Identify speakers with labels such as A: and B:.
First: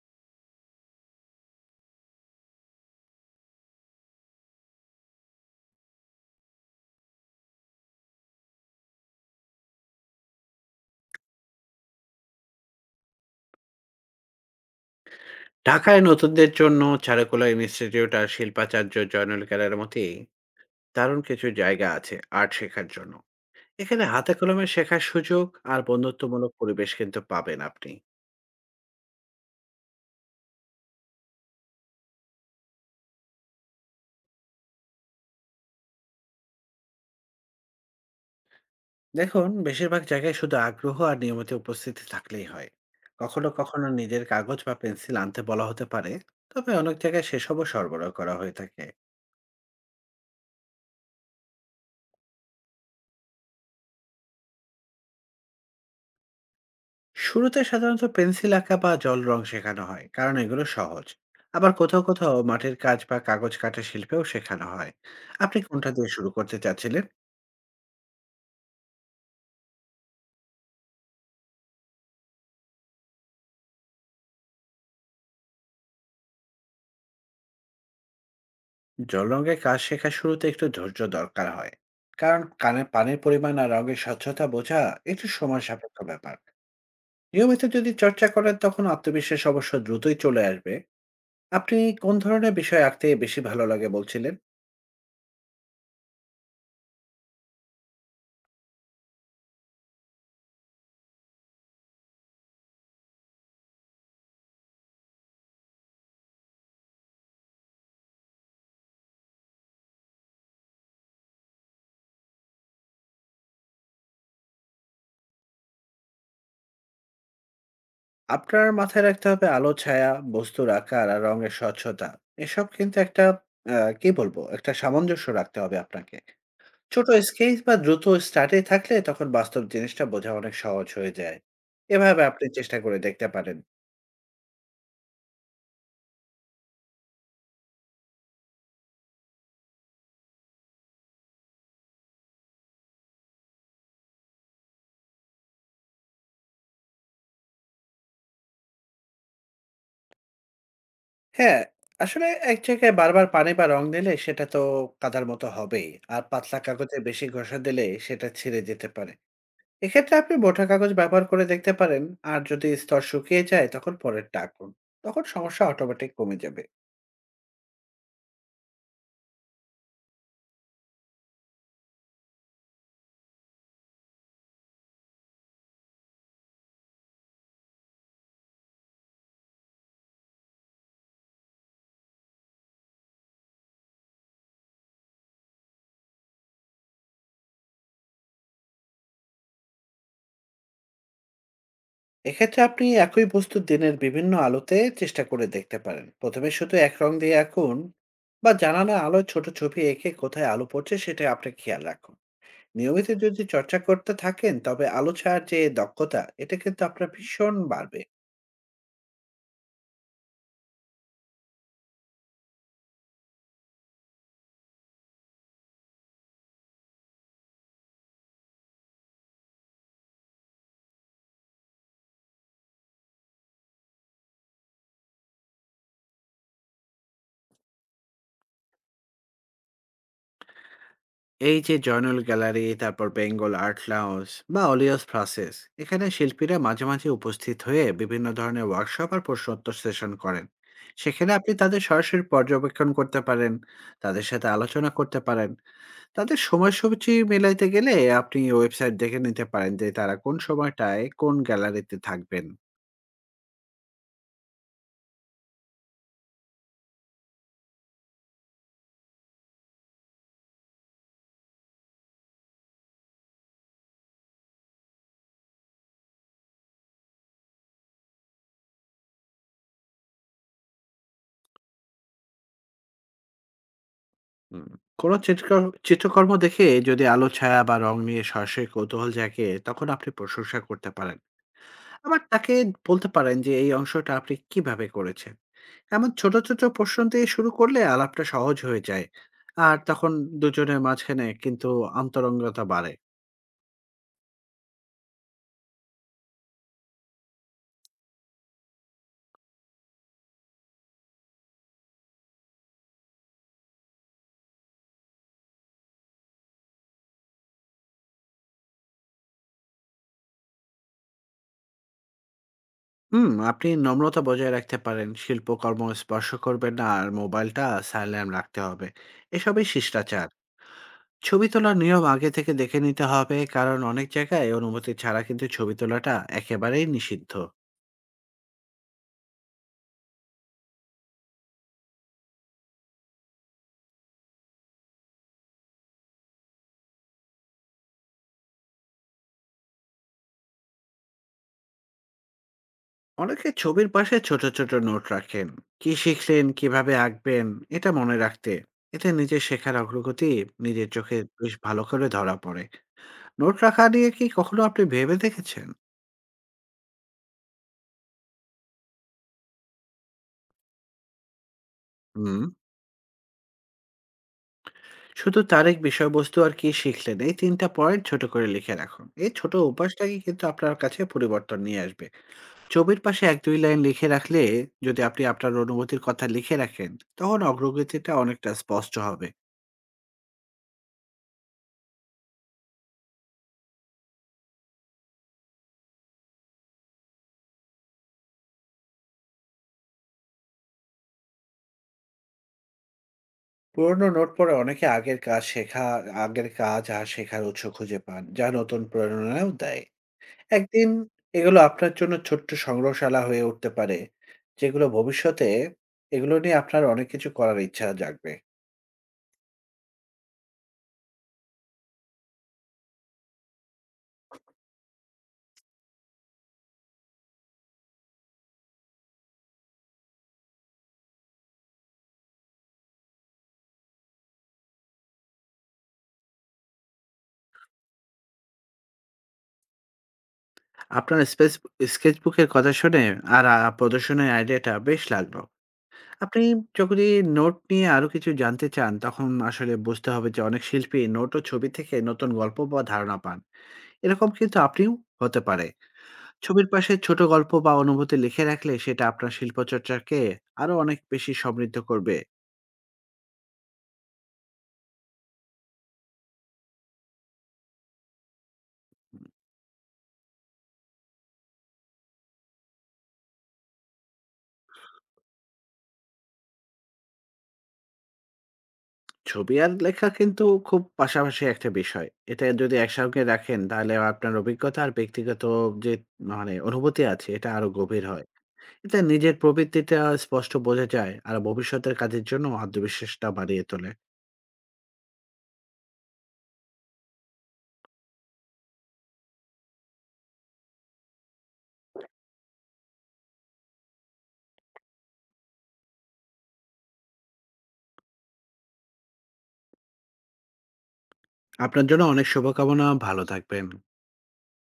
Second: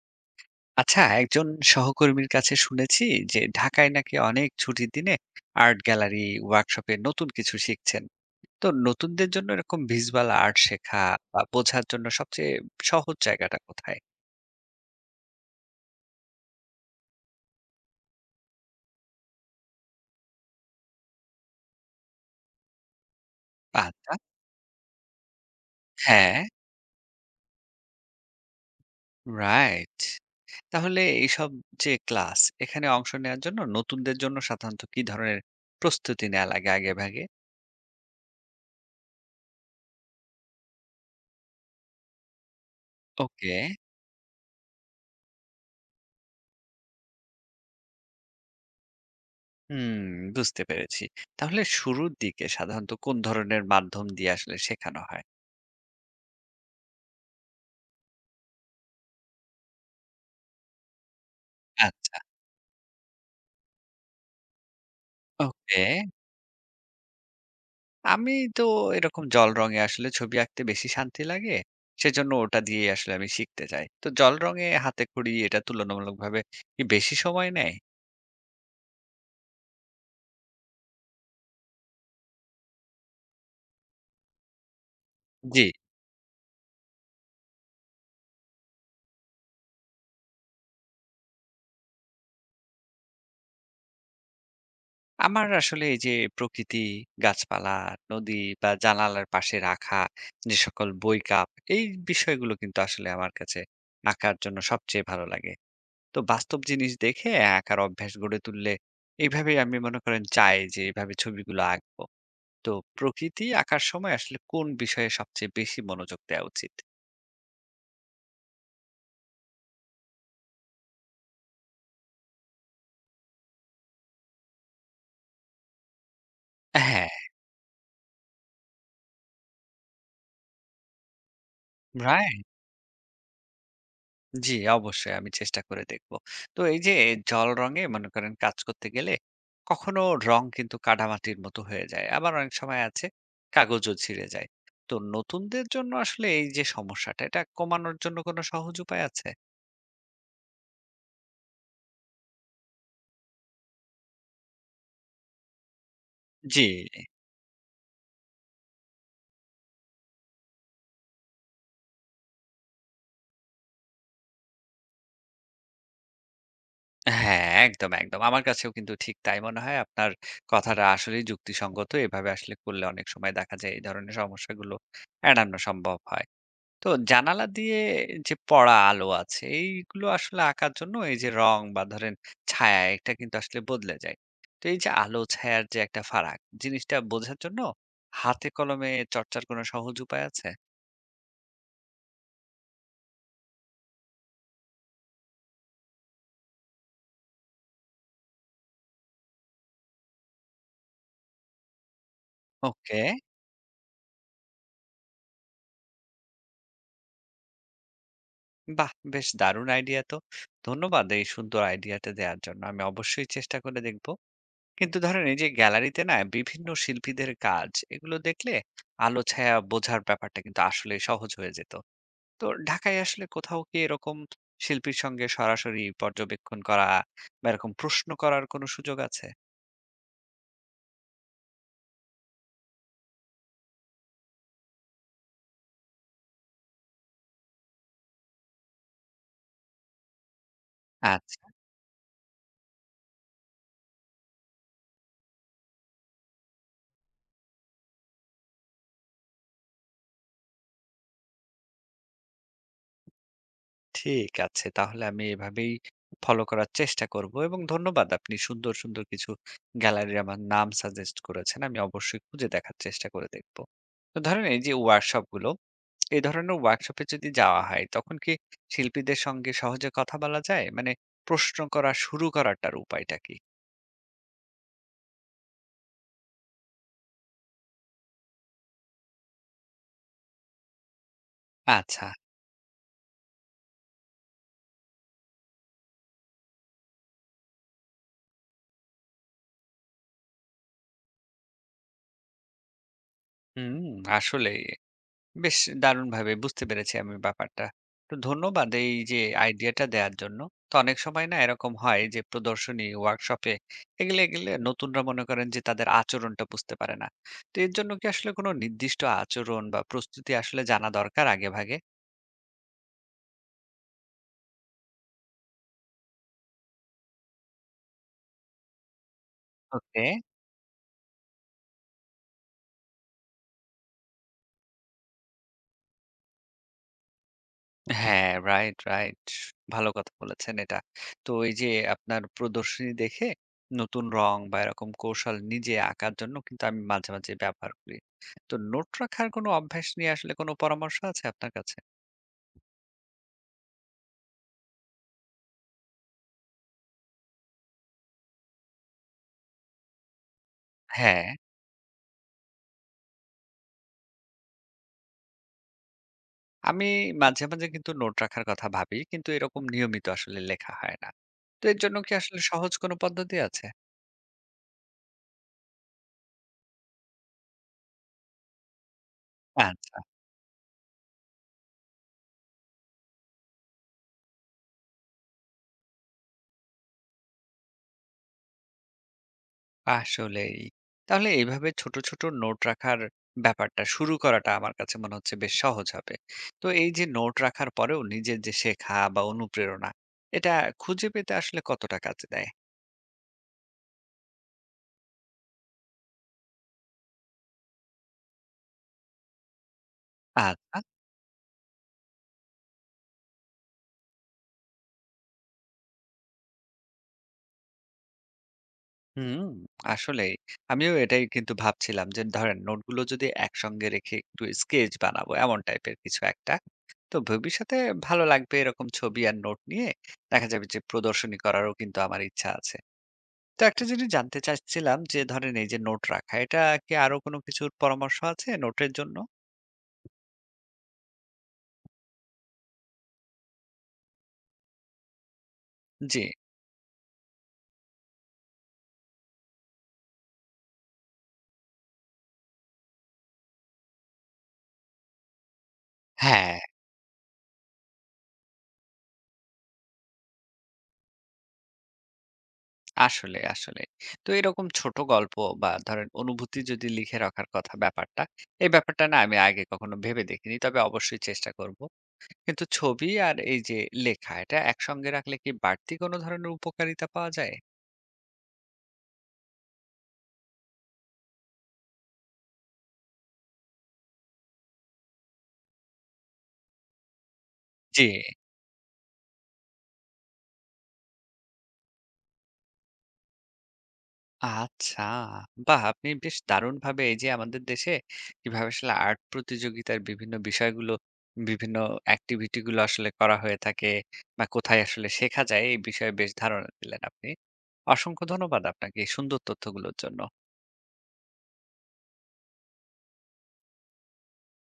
A: আচ্ছা, একজন সহকর্মীর কাছে শুনেছি যে ঢাকায় নাকি অনেক ছুটির দিনে আর্ট গ্যালারি ওয়ার্কশপে নতুন কিছু শিখছেন। তো নতুনদের জন্য এরকম ভিজুয়াল আর্ট শেখা বা বোঝার জন্য সবচেয়ে সহজ জায়গাটা কোথায়?
B: ঢাকায় নতুনদের জন্য চারুকলা ইনস্টিটিউট আর শিল্পাচার্য জয়নুল কেরার মতেই দারুণ কিছু জায়গা আছে আর্ট শেখার জন্য। এখানে
A: আচ্ছা।
B: হাতে কলমে শেখার সুযোগ আর
A: হ্যাঁ,
B: বন্ধুত্বমূলক পরিবেশ কিন্তু পাবেন আপনি।
A: রাইট। তাহলে এইসব যে ক্লাস, এখানে অংশ নেওয়ার জন্য নতুনদের জন্য সাধারণত কি ধরনের প্রস্তুতি নেওয়া লাগে আগে ভাগে?
B: দেখুন, বেশিরভাগ জায়গায় শুধু আগ্রহ আর নিয়মিত উপস্থিতি থাকলেই হয়। কখনো
A: ওকে।
B: কখনো নিজের কাগজ বা পেন্সিল আনতে বলা হতে পারে, তবে অনেক জায়গায় সেসবও সরবরাহ করা হয়ে থাকে।
A: হুম, বুঝতে পেরেছি। তাহলে শুরুর দিকে সাধারণত কোন ধরনের মাধ্যম দিয়ে আসলে শেখানো হয়?
B: শুরুতে সাধারণত পেন্সিল আঁকা বা জল রং শেখানো হয়, কারণ এগুলো সহজ। আবার কোথাও
A: আচ্ছা।
B: কোথাও মাটির কাজ বা কাগজ কাটা শিল্পেও শেখানো হয়। আপনি
A: ওকে।
B: কোনটা দিয়ে শুরু করতে চাচ্ছিলেন?
A: আমি তো এরকম জল রঙে আসলে ছবি আঁকতে বেশি শান্তি লাগে। সেজন্য ওটা দিয়ে আসলে আমি শিখতে চাই। তো জল রঙে হাতেখড়ি এটা তুলনামূলকভাবে কি বেশি সময় নেয়?
B: জল রঙের কাজ শেখার শুরুতে একটু ধৈর্য দরকার হয়, কারণ কানে পানির পরিমাণ আর রঙের স্বচ্ছতা বোঝা একটু
A: জি।
B: সময় সাপেক্ষ ব্যাপার। নিয়মিত যদি চর্চা করেন, তখন আত্মবিশ্বাস অবশ্য দ্রুতই চলে আসবে। আপনি কোন ধরনের বিষয় আঁকতে বেশি ভালো লাগে বলছিলেন?
A: আমার আসলে এই যে প্রকৃতি, গাছপালা, নদী বা জানালার পাশে রাখা যে সকল বই, কাপ, এই বিষয়গুলো কিন্তু আসলে আমার কাছে আঁকার জন্য সবচেয়ে ভালো লাগে। তো বাস্তব জিনিস দেখে আঁকার অভ্যাস গড়ে তুললে এইভাবেই আমি মনে করেন চাই যে এভাবে ছবিগুলো আঁকবো। তো প্রকৃতি আঁকার সময় আসলে কোন বিষয়ে সবচেয়ে বেশি মনোযোগ দেওয়া উচিত?
B: আপনার মাথায় রাখতে হবে আলো, ছায়া, বস্তুর আকার আর রঙের স্বচ্ছতা। এসব কিন্তু একটা আ কি বলবো? একটা সামঞ্জস্য রাখতে হবে আপনাকে। ছোট
A: হ্যাঁ।
B: স্কেচ বা দ্রুত স্টার্টে থাকলে তখন বাস্তব জিনিসটা বোঝা অনেক সহজ হয়ে যায়। এভাবে
A: রাইট।
B: আপনি চেষ্টা করে দেখতে পারেন।
A: জি, অবশ্যই আমি চেষ্টা করে দেখব। তো এই যে জল রঙে মনে করেন কাজ করতে গেলে কখনো রং কিন্তু কাদামাটির মতো হয়ে যায়, আবার অনেক সময় আছে কাগজও ছিঁড়ে যায়। তো নতুনদের জন্য আসলে এই যে সমস্যাটা, এটা কমানোর জন্য কোনো সহজ উপায় আছে?
B: হ্যাঁ, আসলে এক জায়গায় বারবার পানি বা রং দিলে সেটা তো কাদার মতো হবেই। আর পাতলা
A: জি।
B: কাগজে বেশি ঘষা দিলে সেটা ছিঁড়ে যেতে পারে। এক্ষেত্রে আপনি মোটা কাগজ ব্যবহার করে দেখতে পারেন। আর যদি স্তর শুকিয়ে যায়, তখন পরেরটা আঁকুন, তখন সমস্যা অটোমেটিক কমে যাবে।
A: হ্যাঁ, একদম, একদম। আমার কাছেও কিন্তু ঠিক তাই মনে হয়। আপনার কথাটা আসলেই যুক্তিসঙ্গত। এভাবে আসলে করলে অনেক সময় দেখা যায় এই ধরনের সমস্যাগুলো এড়ানো সম্ভব হয়। তো জানালা দিয়ে যে পড়া আলো আছে, এইগুলো আসলে আঁকার জন্য এই যে রং বা ধরেন ছায়া, এটা কিন্তু আসলে বদলে যায়। তো এই যে আলো ছায়ার যে একটা ফারাক, জিনিসটা বোঝার জন্য হাতে কলমে চর্চার কোনো সহজ উপায় আছে?
B: এক্ষেত্রে আপনি একই বস্তু দিনের বিভিন্ন আলোতে চেষ্টা করে দেখতে পারেন। প্রথমে শুধু এক রং দিয়ে আঁকুন বা জানালা আলোয় ছোট ছবি এঁকে কোথায় আলো পড়ছে সেটা আপনি খেয়াল রাখুন।
A: ওকে।
B: নিয়মিত যদি চর্চা করতে থাকেন, তবে আলো ছায়ার যে দক্ষতা এটা কিন্তু আপনার ভীষণ বাড়বে।
A: বাহ! বেশ দারুণ আইডিয়া তো। ধন্যবাদ এই সুন্দর আইডিয়াটা দেওয়ার জন্য। আমি অবশ্যই চেষ্টা করে দেখব। কিন্তু ধরেন এই যে গ্যালারিতে না বিভিন্ন শিল্পীদের কাজ এগুলো দেখলে আলো ছায়া বোঝার ব্যাপারটা কিন্তু আসলে সহজ হয়ে যেত। তো ঢাকায় আসলে কোথাও কি এরকম শিল্পীর সঙ্গে সরাসরি পর্যবেক্ষণ করা বা এরকম প্রশ্ন করার কোনো সুযোগ আছে?
B: এই যে জয়নুল গ্যালারি, তারপর বেঙ্গল আর্ট লাউঞ্জ বা অলিয়স প্রসেস, এখানে শিল্পীরা মাঝে মাঝে উপস্থিত হয়ে বিভিন্ন ধরনের ওয়ার্কশপ আর প্রশ্নোত্তর সেশন করেন। সেখানে
A: আচ্ছা।
B: আপনি তাদের সরাসরি পর্যবেক্ষণ করতে পারেন, তাদের সাথে আলোচনা করতে পারেন। তাদের সময়সূচি মেলাইতে গেলে আপনি ওয়েবসাইট দেখে নিতে পারেন যে তারা কোন সময়টায় কোন গ্যালারিতে থাকবেন।
A: ঠিক আছে, তাহলে আমি এভাবেই ফলো করার চেষ্টা করব এবং ধন্যবাদ, আপনি সুন্দর সুন্দর কিছু গ্যালারির আমার নাম সাজেস্ট করেছেন, আমি অবশ্যই খুঁজে দেখার চেষ্টা করে দেখব। তো ধরেন এই যে ওয়ার্কশপ গুলো, এ ধরনের ওয়ার্কশপে যদি যাওয়া হয় তখন কি শিল্পীদের সঙ্গে সহজে কথা বলা যায়, মানে প্রশ্ন করা শুরু করাটার উপায়টা কি?
B: হুম, কোনো চিত্রকর্ম চিত্রকর্ম দেখে যদি আলো ছায়া বা রং নিয়ে সরাসরি কৌতূহল জাগে, তখন আপনি প্রশংসা করতে পারেন।
A: আচ্ছা।
B: আবার তাকে বলতে পারেন যে এই অংশটা আপনি কিভাবে করেছেন। এমন ছোট ছোট প্রশ্ন দিয়ে শুরু করলে আলাপটা সহজ হয়ে যায়। আর তখন দুজনের মাঝখানে কিন্তু আন্তরঙ্গতা বাড়ে।
A: হুম। আসলে বেশ দারুণ ভাবে বুঝতে পেরেছি আমি ব্যাপারটা। তো ধন্যবাদ এই যে আইডিয়াটা দেওয়ার জন্য। তো অনেক সময় না এরকম হয় যে প্রদর্শনী ওয়ার্কশপে এগুলো এগুলো নতুনরা মনে করেন যে তাদের আচরণটা বুঝতে পারে না। তো এর জন্য কি আসলে কোনো নির্দিষ্ট আচরণ বা প্রস্তুতি আসলে জানা দরকার আগে ভাগে?
B: হুম, আপনি নম্রতা বজায় রাখতে পারেন, শিল্পকর্ম স্পর্শ করবেন না আর মোবাইলটা সাইলেন্ট রাখতে হবে। এসবই
A: ওকে।
B: শিষ্টাচার। ছবি তোলার নিয়ম আগে থেকে দেখে নিতে হবে, কারণ অনেক জায়গায় অনুমতি ছাড়া কিন্তু ছবি তোলাটা একেবারেই নিষিদ্ধ।
A: হ্যাঁ, রাইট, রাইট। ভালো কথা বলেছেন এটা। তো এই যে আপনার প্রদর্শনী দেখে নতুন রং বা এরকম কৌশল নিজে আঁকার জন্য কিন্তু আমি মাঝে, মাঝে ব্যবহার করি। তো নোট রাখার কোনো অভ্যাস নিয়ে আসলে কোনো পরামর্শ আছে আপনার কাছে?
B: অনেকে ছবির পাশে ছোট ছোট নোট রাখেন কি শিখলেন, কিভাবে আঁকবেন, এটা মনে রাখতে। এতে নিজের শেখার অগ্রগতি নিজের চোখে
A: হ্যাঁ।
B: বেশ ভালো করে ধরা পড়ে। নোট রাখা নিয়ে কি কখনো আপনি ভেবে দেখেছেন?
A: আমি মাঝে, মাঝে কিন্তু নোট রাখার কথা ভাবি। কিন্তু এরকম নিয়মিত আসলে লেখা হয় না। তো এর জন্য কি আসলে
B: হুম,
A: সহজ কোনো পদ্ধতি আছে?
B: শুধু তারিখ, বিষয়বস্তু আর কি শিখলেন, এই তিনটা পয়েন্ট ছোট করে লিখে রাখুন। এই ছোট
A: আচ্ছা।
B: অভ্যাসটাকে কিন্তু আপনার কাছে পরিবর্তন নিয়ে আসবে। ছবির পাশে এক দুই লাইন লিখে রাখলে, যদি আপনি আপনার অনুভূতির কথা লিখে রাখেন, তখন অগ্রগতিটা অনেকটা স্পষ্ট হবে।
A: আসলেই। তাহলে এভাবে ছোট, ছোট নোট রাখার ব্যাপারটা শুরু করাটা আমার কাছে মনে হচ্ছে বেশ সহজ হবে। তো এই যে নোট রাখার পরেও নিজের যে শেখা বা অনুপ্রেরণা, এটা খুঁজে পেতে আসলে কতটা কাজে দেয়?
B: পুরোনো নোট পড়ে অনেকে আগের কাজ শেখা, আগের কাজ আর শেখার উৎস খুঁজে পান, যা নতুন প্রেরণাও দেয়।
A: আচ্ছা।
B: একদিন এগুলো আপনার জন্য ছোট্ট সংগ্রহশালা হয়ে উঠতে পারে, যেগুলো ভবিষ্যতে এগুলো নিয়ে আপনার অনেক কিছু করার ইচ্ছা জাগবে।
A: হুম, আসলেই। আমিও এটাই কিন্তু ভাবছিলাম যে ধরেন নোটগুলো যদি একসঙ্গে রেখে একটু স্কেচ বানাবো এমন টাইপের কিছু একটা। তো ভবিষ্যতে ভালো লাগবে এরকম ছবি আর নোট নিয়ে দেখা যাবে যে প্রদর্শনী করারও কিন্তু আমার ইচ্ছা আছে। তো একটা জিনিস জানতে চাচ্ছিলাম যে ধরেন এই যে নোট রাখা, এটা কি আরো কোনো কিছুর পরামর্শ আছে নোটের জন্য?
B: আপনার স্পেস স্কেচবুকের কথা শুনে আর প্রদর্শনের আইডিয়াটা বেশ লাগলো।
A: জি।
B: আপনি যদি নোট নিয়ে আরো কিছু জানতে চান, তখন আসলে বুঝতে হবে যে অনেক শিল্পী নোট ও ছবি থেকে নতুন গল্প বা ধারণা পান। এরকম কিন্তু আপনিও হতে পারে।
A: হ্যাঁ,
B: ছবির পাশে ছোট গল্প বা অনুভূতি লিখে রাখলে সেটা আপনার শিল্পচর্চাকে আরো অনেক বেশি সমৃদ্ধ করবে।
A: আসলে, আসলে। তো এরকম ছোট গল্প বা ধরেন অনুভূতি যদি লিখে রাখার কথা ব্যাপারটা, এই ব্যাপারটা না আমি আগে কখনো ভেবে দেখিনি। তবে অবশ্যই চেষ্টা করব। কিন্তু ছবি আর এই যে লেখা, এটা একসঙ্গে রাখলে কি বাড়তি কোনো ধরনের উপকারিতা পাওয়া যায়?
B: ছবি আর লেখা কিন্তু খুব পাশাপাশি একটা বিষয়, এটা যদি একসঙ্গে রাখেন তাহলে আপনার অভিজ্ঞতা আর ব্যক্তিগত যে মানে অনুভূতি আছে এটা আরো গভীর
A: জি।
B: হয়। এতে নিজের প্রবৃত্তিটা স্পষ্ট বোঝা যায় আর ভবিষ্যতের কাজের জন্য আত্মবিশ্বাসটা বাড়িয়ে তোলে।
A: আচ্ছা! বাহ! আপনি বেশ দারুণভাবে এই যে আমাদের দেশে কিভাবে আসলে আর্ট প্রতিযোগিতার বিভিন্ন বিষয়গুলো, বিভিন্ন এক্টিভিটি গুলো আসলে করা হয়ে থাকে বা কোথায় আসলে শেখা যায় এই বিষয়ে বেশ ধারণা দিলেন আপনি। অসংখ্য ধন্যবাদ আপনাকে এই সুন্দর তথ্যগুলোর জন্য।
B: আপনার জন্য অনেক শুভকামনা, ভালো থাকবেন।